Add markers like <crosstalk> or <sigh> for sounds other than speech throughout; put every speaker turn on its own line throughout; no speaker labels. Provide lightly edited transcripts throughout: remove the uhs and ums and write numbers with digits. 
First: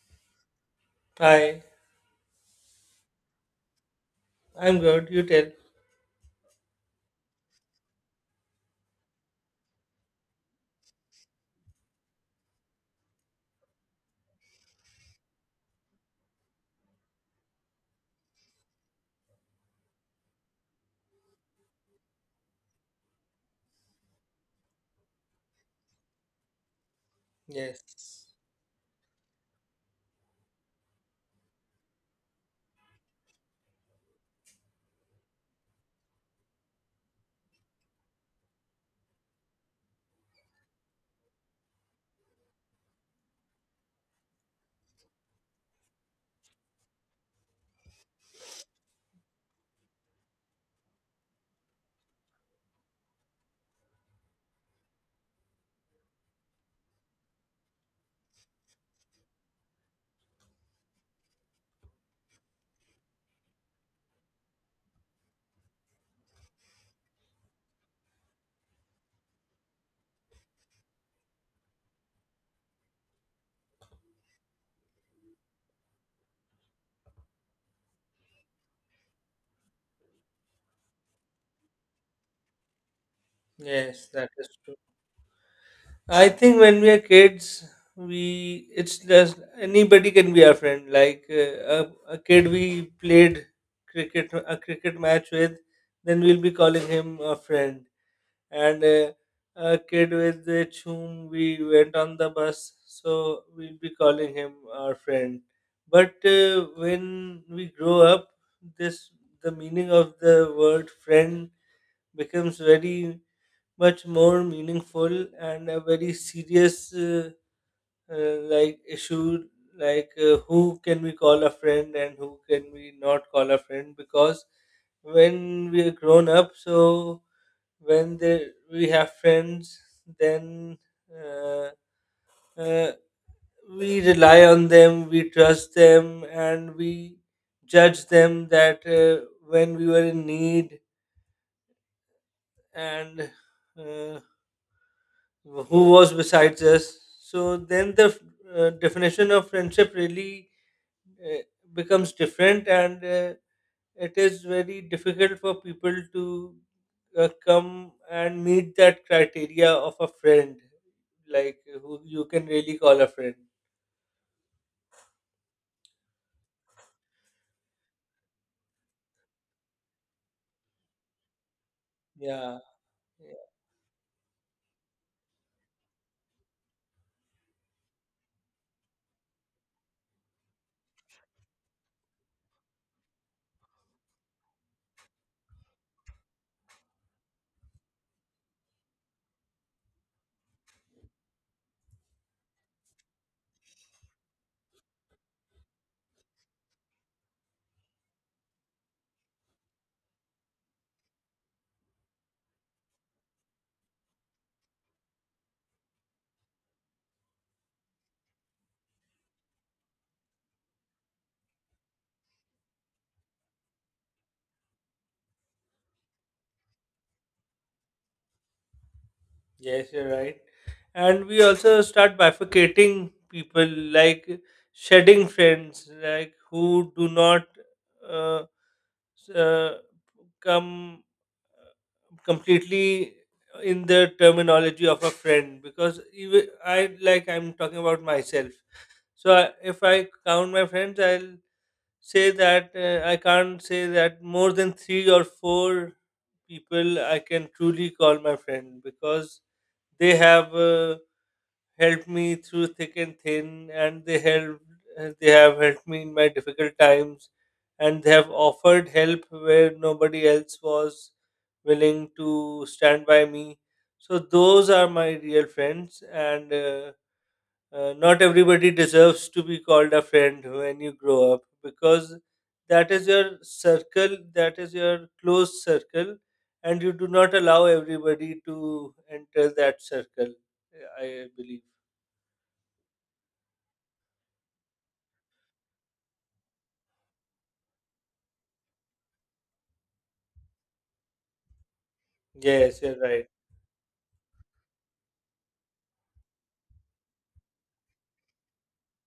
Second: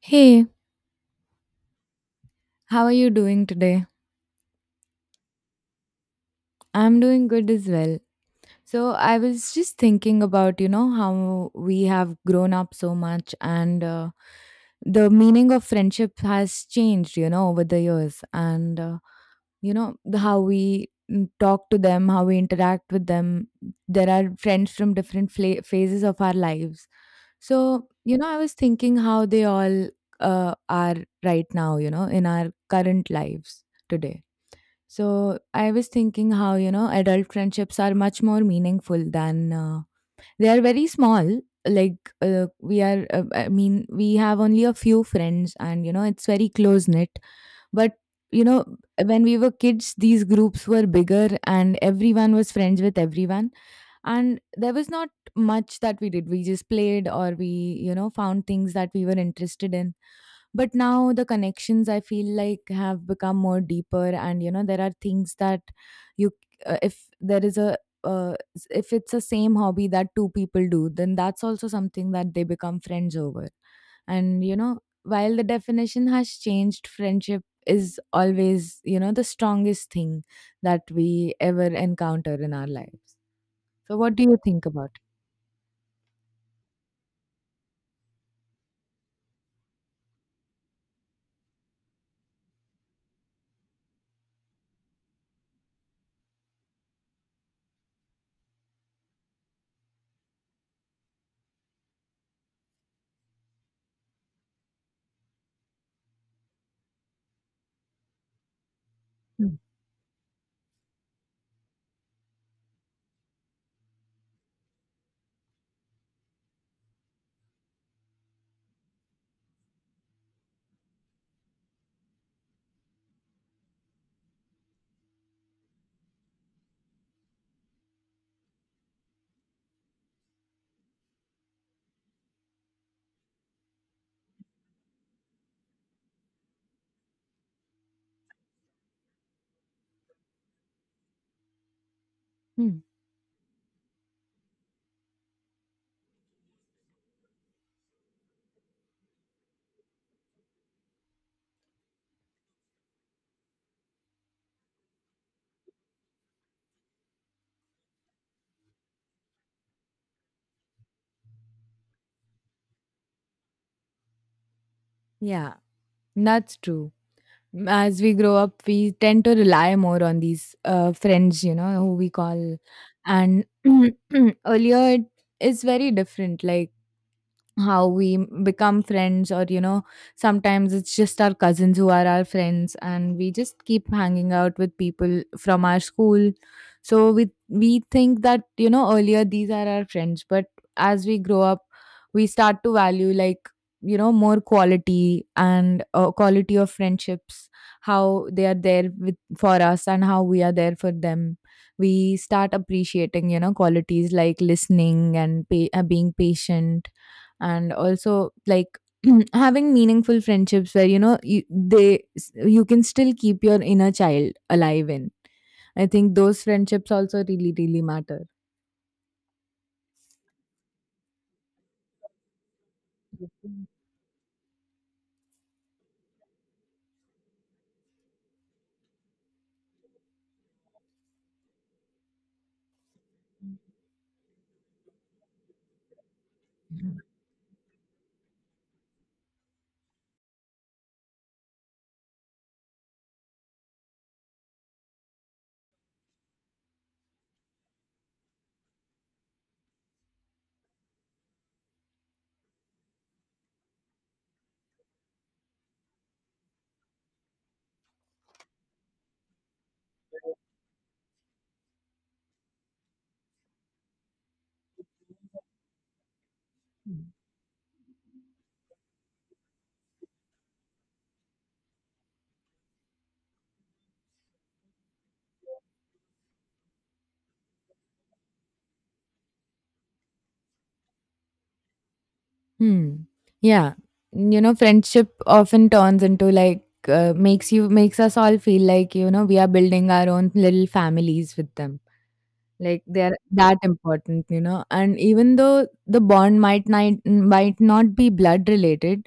Hey,
Hi,
how are you doing today?
I'm good. You tell.
I'm doing good as well. So, I was just thinking about, how we have grown up so much, and the meaning of friendship has changed, over the years. And, how we talk to them, how we interact with them. There are friends from different phases of our lives. So,
Yes,
I was thinking how they all are right now, in our current lives today. So I was thinking how, adult friendships are much more meaningful than they are very small. Like, I mean, we have only a few friends, and, it's very close knit. But, you know, when we were kids, these groups were bigger and everyone was friends with everyone. And there was not much that we did. We just played, or we, found things that we were interested in. But now the connections I feel like have become more deeper, and there are things that you if there is a s- if it's a same hobby that two people do, then that's also something that they become friends over. And while the definition has changed, friendship is always, the strongest thing that we ever encounter in our lives. So
yes,
what do
that
you
is
think
true.
about
I think when we are kids, we it's just anybody can be our friend. Like a kid we played cricket a cricket match with, then we'll be calling him a friend. And a kid with which whom we went on the bus, so we'll be calling him our friend. But when we grow up, this
it?
the
Hmm.
meaning of the word friend becomes very much more meaningful and a very serious like issue like who can we call a friend and who can we not call a friend because when we are grown up, so we have friends, then uh, uh, we rely on them, we trust them, and we judge them, that when we were in need
Hmm.
and uh, who was besides us. So then the definition of friendship really uh, becomes different, and it is very difficult for people to come and meet that criteria of a friend, like who you can really call a friend.
Yeah, that's true. As we grow up, we tend to rely more on these friends, who we call.
Yeah.
And <clears throat> earlier, it's very different. Like, how we become friends, or sometimes it's just our cousins who are our friends, and we just keep hanging out with people from our school. So we think that, earlier these are our friends, but as we grow up we start to value, like, more quality and quality of friendships, how they are there with for us and how we are there for them. We start appreciating, qualities like listening and being patient, and also like <clears throat> having meaningful friendships where you can still keep your inner child alive in. I think those friendships also really really matter.
Yes, you're right. And we also start bifurcating people, like shedding friends, like who do not uh, s- uh, come completely in the terminology of a friend, because even I, like, I'm talking about myself. So I, if I count my friends, I'll say that I can't say that more than three or four people I can truly call my friend, because they have. Helped me through thick and thin, and they helped. They have helped me in my difficult times, and they have offered help where nobody else was willing to stand by me. So those are my real friends, and not everybody deserves to be called a friend when you grow up, because that is your circle, that is your close circle, and you do not allow everybody to enter that circle. I believe.
Hmm. Yeah, friendship often turns into, like, makes us all feel like we are building our own little families with them.
Yes,
Like
you're
they're
right.
that important. And even though the bond might not be blood related,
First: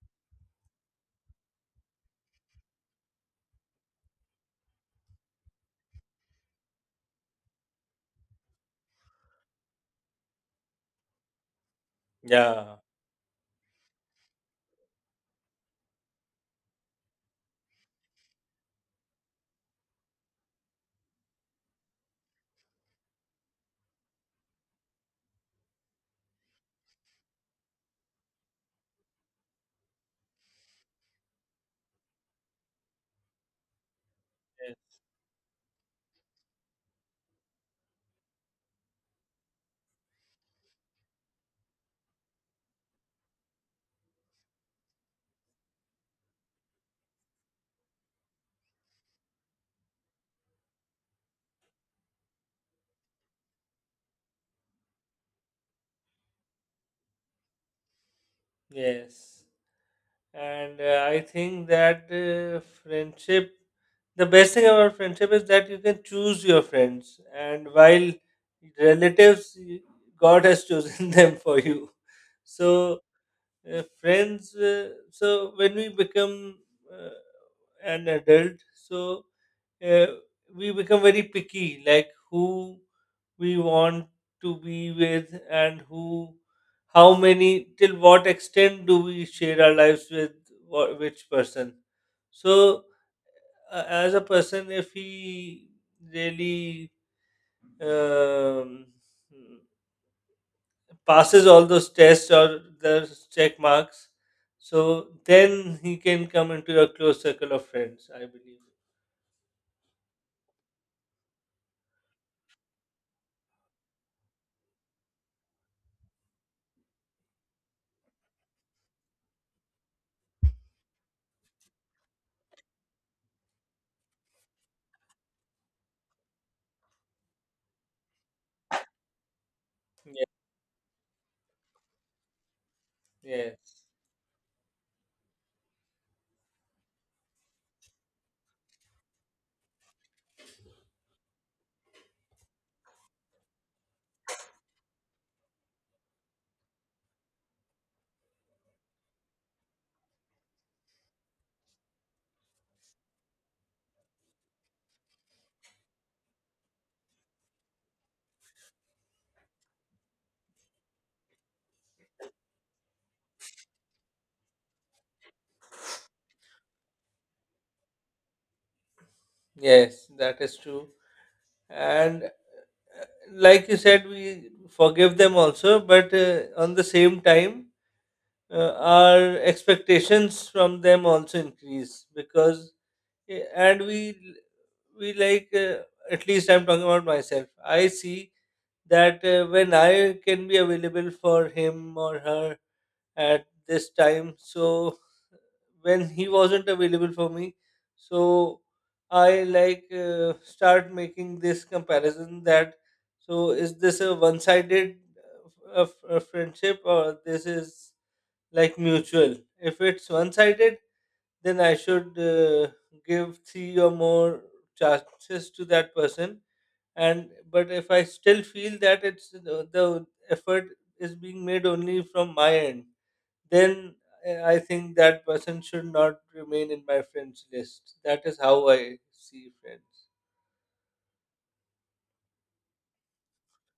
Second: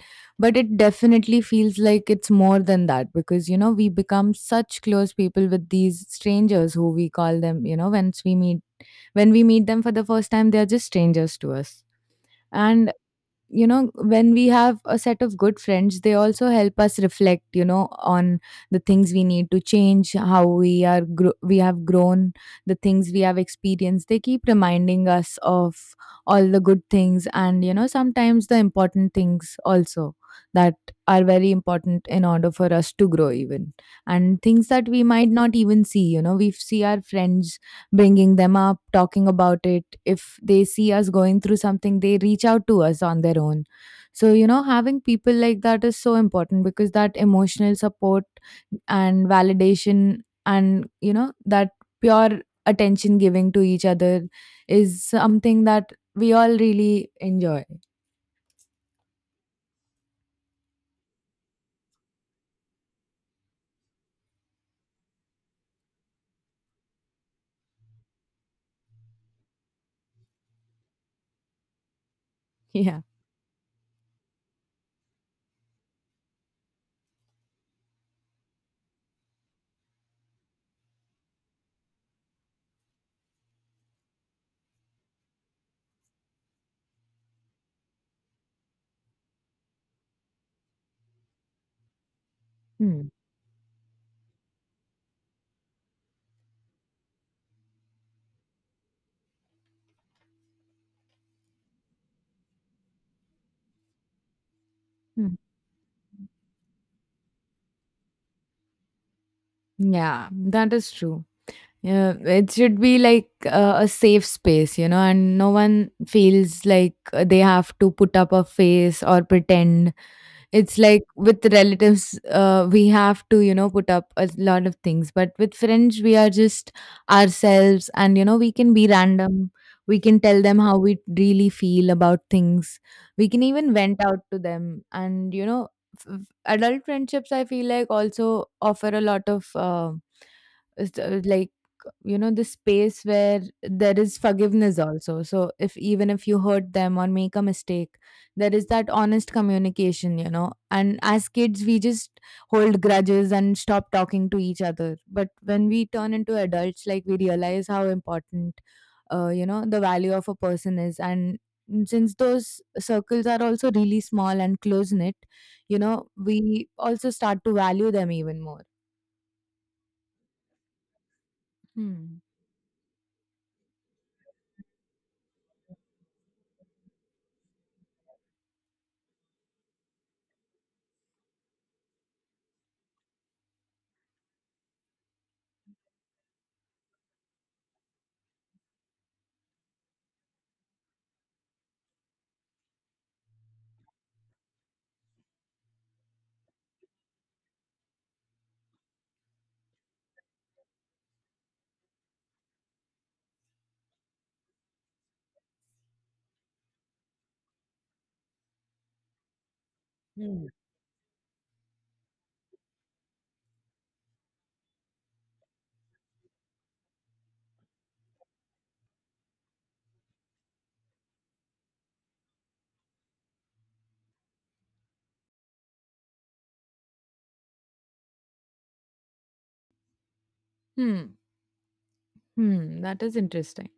but it definitely feels like it's more than that, because we become such close people with these strangers who we call them, once we meet, when we meet them for the first time, they are just strangers to us.
Yeah.
And when we have a set of good friends, they also help us reflect, on the things we need to change, how we are we have grown, the things we have experienced. They keep reminding us of all the good things, and sometimes the important things also, that are very important in order for us to grow even, and things that
Yes.
we might not even see. We see our friends bringing them up, talking about it. If they see us going through something, they reach out to us on their own. So, having people like that is so important, because that emotional support and validation, and, that pure attention giving to each other, is something that we all really enjoy. <laughs>
Yes. And I think that friendship, the best thing about friendship is that you can choose your friends. And while relatives, y- God has chosen <laughs> them for you. So,
Yeah.
friends, so when we become uh, an adult, so uh, we become very picky, like who we want to be with, and who, how many, till what extent do we share our lives with which person. So,
Hmm.
as a person, if he really um, passes all those tests or those check marks, so
Hmm.
then he can come into your close circle of friends, I believe.
Yeah, that is true. Yeah, it should be like a safe space, and no one feels like they have to put up a face or pretend. It's like with relatives, we have to, put up a lot of things. But with friends, we are just ourselves, and, we can be random. We can
Yeah.
tell them how we really feel about things. We can even
Yes.
vent out to them. And, f- f- adult friendships, I feel like, also offer a lot of, like, the space where there is forgiveness also. So if even if you hurt them or make a mistake, there is that honest communication, and as kids we just hold grudges and stop talking to each other. But when we turn into adults, like, we realize how important the value of a person is, and since those circles are also really small and close knit, we also start to value them even more.
Yes, that is true.
Hmm.
And uh, like you said, we forgive them also, but on the same time, our expectations from them also increase because and we like, at least I'm talking about myself, I see that when I can be available for him or her at this time. So when he wasn't available for me, so I, like, start making this comparison, that so is this a one-sided friendship or this is like mutual? If it's one-sided, then I should give three or more chances to that person. And but if I still feel that it's the effort is being made only from my end, then I think that person should not remain in my friends list. That is how I see friends.
Hmm, hmm, that is interesting.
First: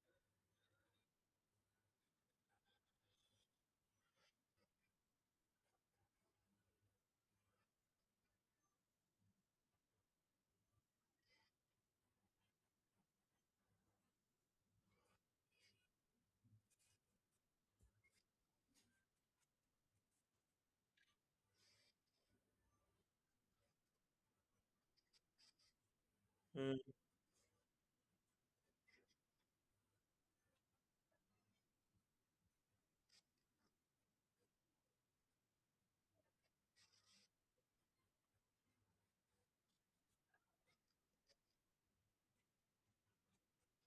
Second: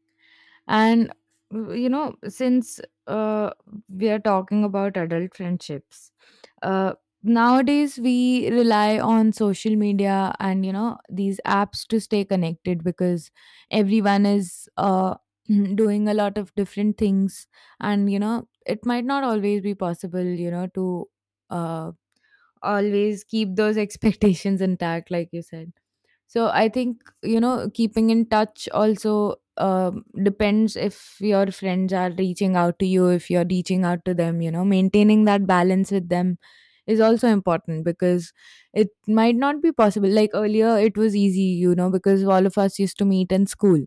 And, since uh, we are talking about adult friendships, uh, nowadays we rely on social media and these apps to stay connected, because everyone is <clears throat> doing a lot of different things, and it might not always be possible, to uh, always keep those <laughs> expectations intact, like you said. So I
Mm,
think keeping in touch also depends, if your friends are reaching out to you, if you're reaching out to them, maintaining that balance with them is also important, because it might not be possible, like earlier it was easy because all of us used to meet in school.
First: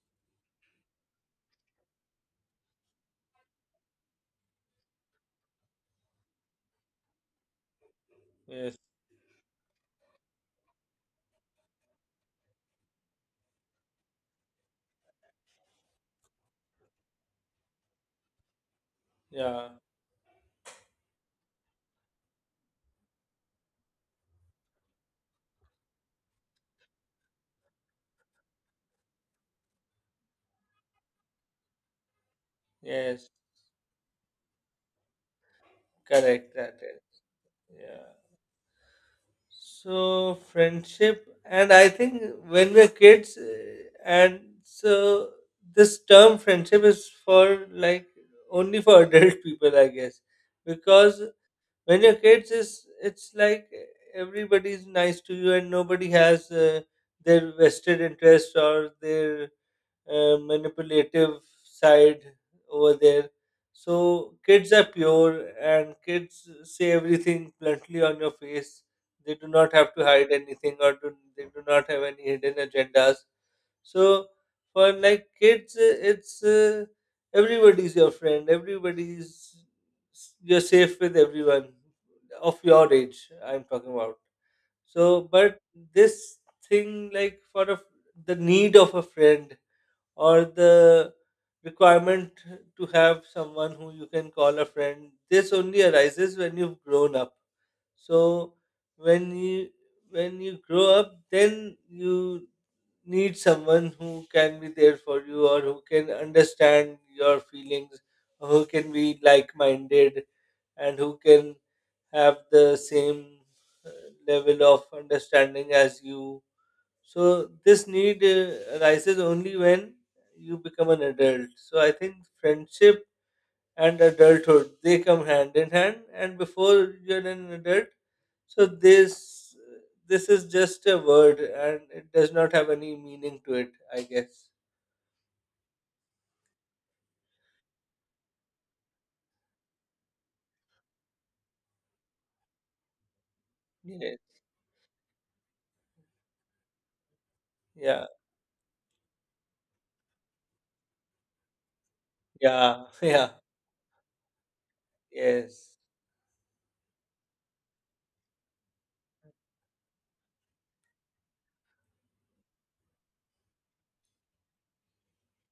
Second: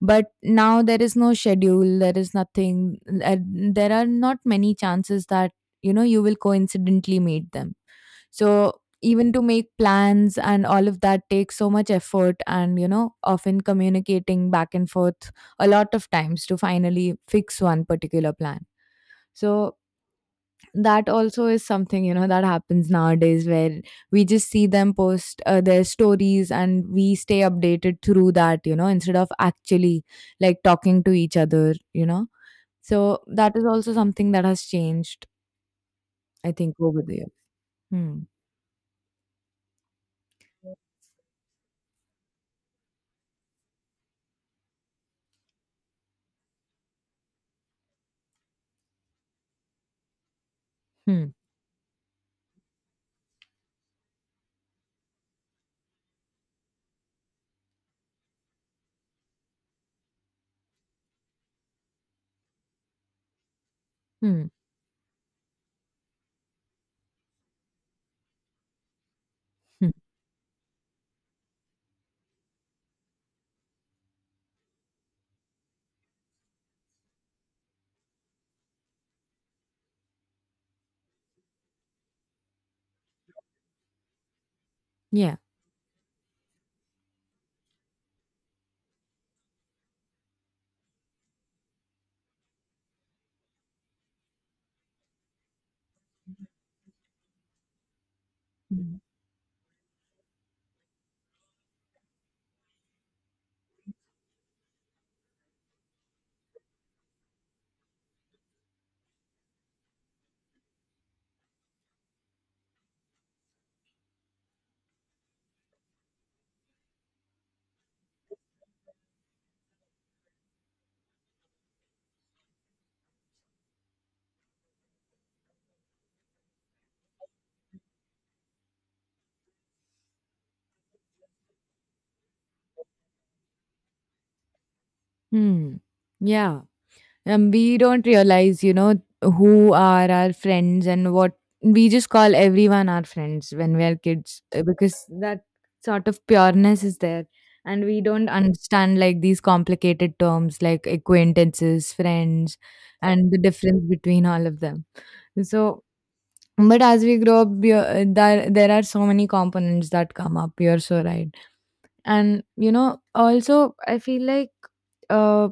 But now there is no schedule, there is nothing, and there are not many chances that, you will coincidentally meet them. So
yes.
even to make plans and all of that takes so much effort, and often communicating back and forth a lot of times to finally fix one particular plan.
Yeah.
So that also is something, that happens nowadays, where we just see them post their stories and we stay updated through that, instead of actually, like, talking to each other. So
Yes.
that is also something that has changed, I
Correct.
think,
That is.
over the year.
Yeah.
Hmm.
So friendship, and I think when we're kids, and so this term friendship is for like only for <laughs> adult people, I guess, because
Hmm.
when your kids is, it's like everybody's nice to you, and nobody has their vested interest or their manipulative side over there. So
Hmm.
kids are pure, and kids say everything bluntly on your face. They do not have
Hmm.
to hide anything, or do, they do not have any hidden agendas. So for like kids, it's everybody's your friend. Everybody's, you're safe with everyone of your age, I'm talking about. So,
Yeah.
but this thing like for a, the need of a friend or the requirement to have someone who you can call a friend. This only arises when you've grown up. So
Hmm.
when you when you grow up, then you need someone who can be there for you, or who can understand your feelings, or who can be like minded, and who can have the same uh, level of understanding as you. So, this need arises only when you become an adult. So, I think friendship and adulthood, they come hand in hand, and before you're an adult, so this is just a word, and it does not have any meaning to it, I guess.
Hmm. Yeah. And we don't realize, who are our friends and what. We just call everyone our friends when we are
Yes.
kids, because that sort of pureness is there. And we
Yeah.
don't understand, like, these complicated terms like acquaintances, friends,
Yeah. <laughs> Yeah.
and the difference between all of them.
Yes.
So, but as we grow up, we there are so many components that come up. You're so right. And, also, I feel like uh,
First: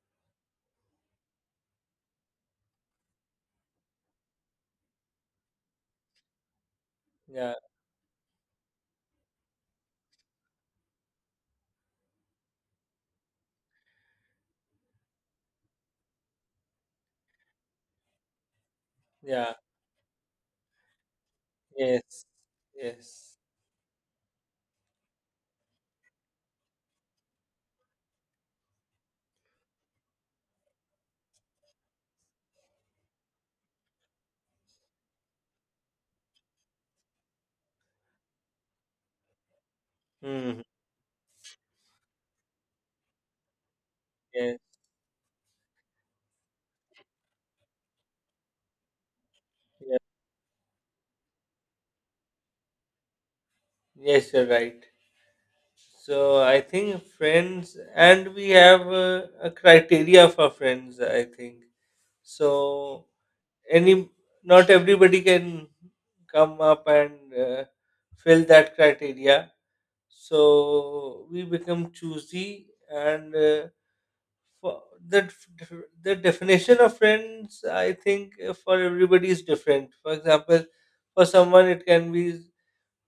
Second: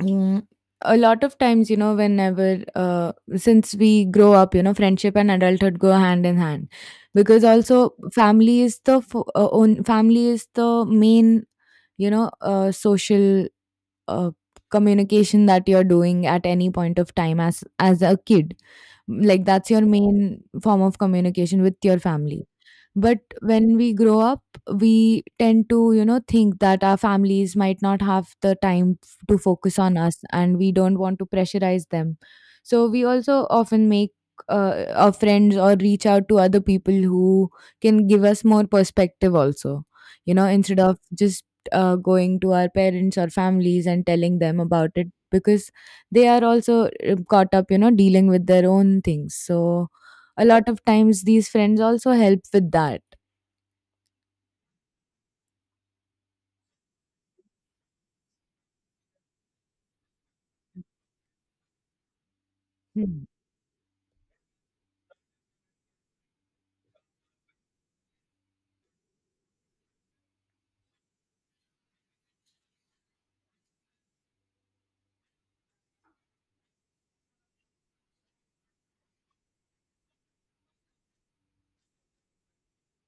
Mm, a lot of times, whenever, since we grow up, friendship and adulthood go hand in hand, because
Yeah.
also family is the fo- own family is the main, social uh, communication that you're doing at any point of time as a kid. Like
Yeah.
that's your main form of communication with your
Yes.
family. But
Yes.
when we grow up, we tend to, think that our families might not have the time to focus on us, and we don't want to pressurize them. So we also often make our friends, or reach out to other people who can give us more perspective, also,
Mm.
instead of just going to our parents or families and telling
Yes.
them about it, because they are also caught up, dealing with their own things. So
Yeah.
a lot of times these friends also help with that.
Yes, you're right. So I think friends, and we have a criteria for friends. I think so.
Hmm.
Any, not everybody can come up and fill that criteria. So we become choosy, and for the definition of friends, I think for everybody is different. For example, for someone it can be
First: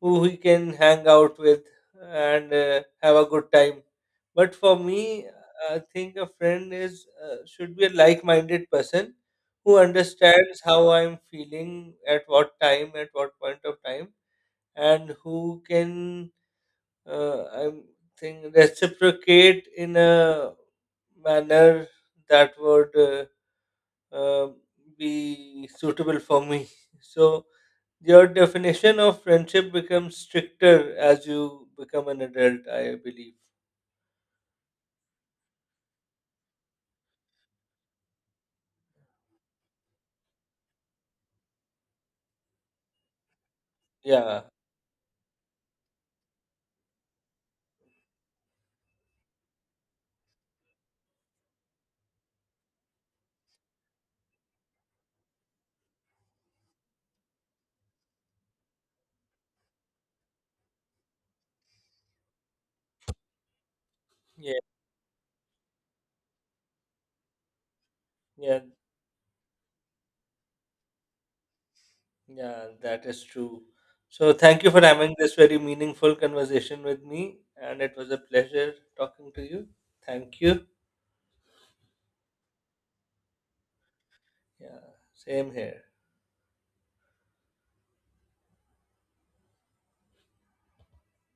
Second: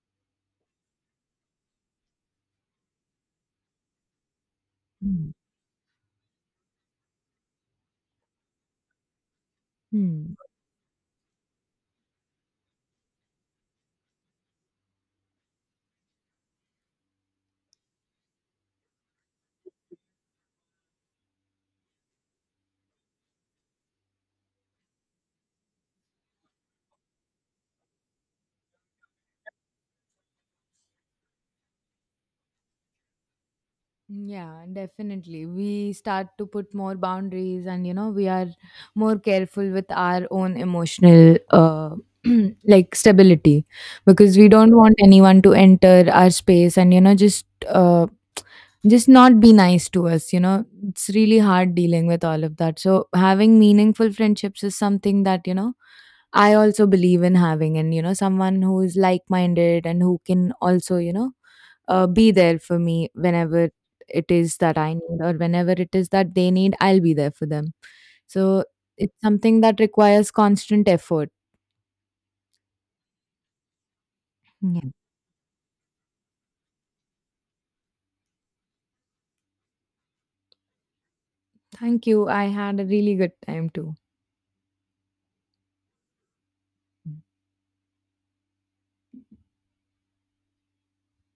who he can hang out with and have a good time, but for me,
Hmm.
I think a friend is should be a like-minded person who
Mm.
understands how I'm feeling at what time, at what point of time, and who can I'm think reciprocate in a manner that would uh, be suitable for me. <laughs> So your definition of friendship becomes stricter as you become an adult, I believe.
Yeah, definitely. We start to put more boundaries, and, we are more careful with our own emotional, <clears throat> like stability, because
Yeah,
we don't want anyone to enter our space, and, just not be nice to us. It's really hard dealing with all of that. So having meaningful friendships is something that, I also believe in having, and someone who is like-minded and who can also, be there for me whenever it
yeah,
is that I need, or whenever it is that they need, I'll be there for them.
yeah,
So it's something that requires constant effort.
yeah. That is true. So thank you for
Yeah,
having this very meaningful conversation with me, and it was a pleasure talking to you. Thank you.
thank you. I had a really good time too.
Yeah, same here.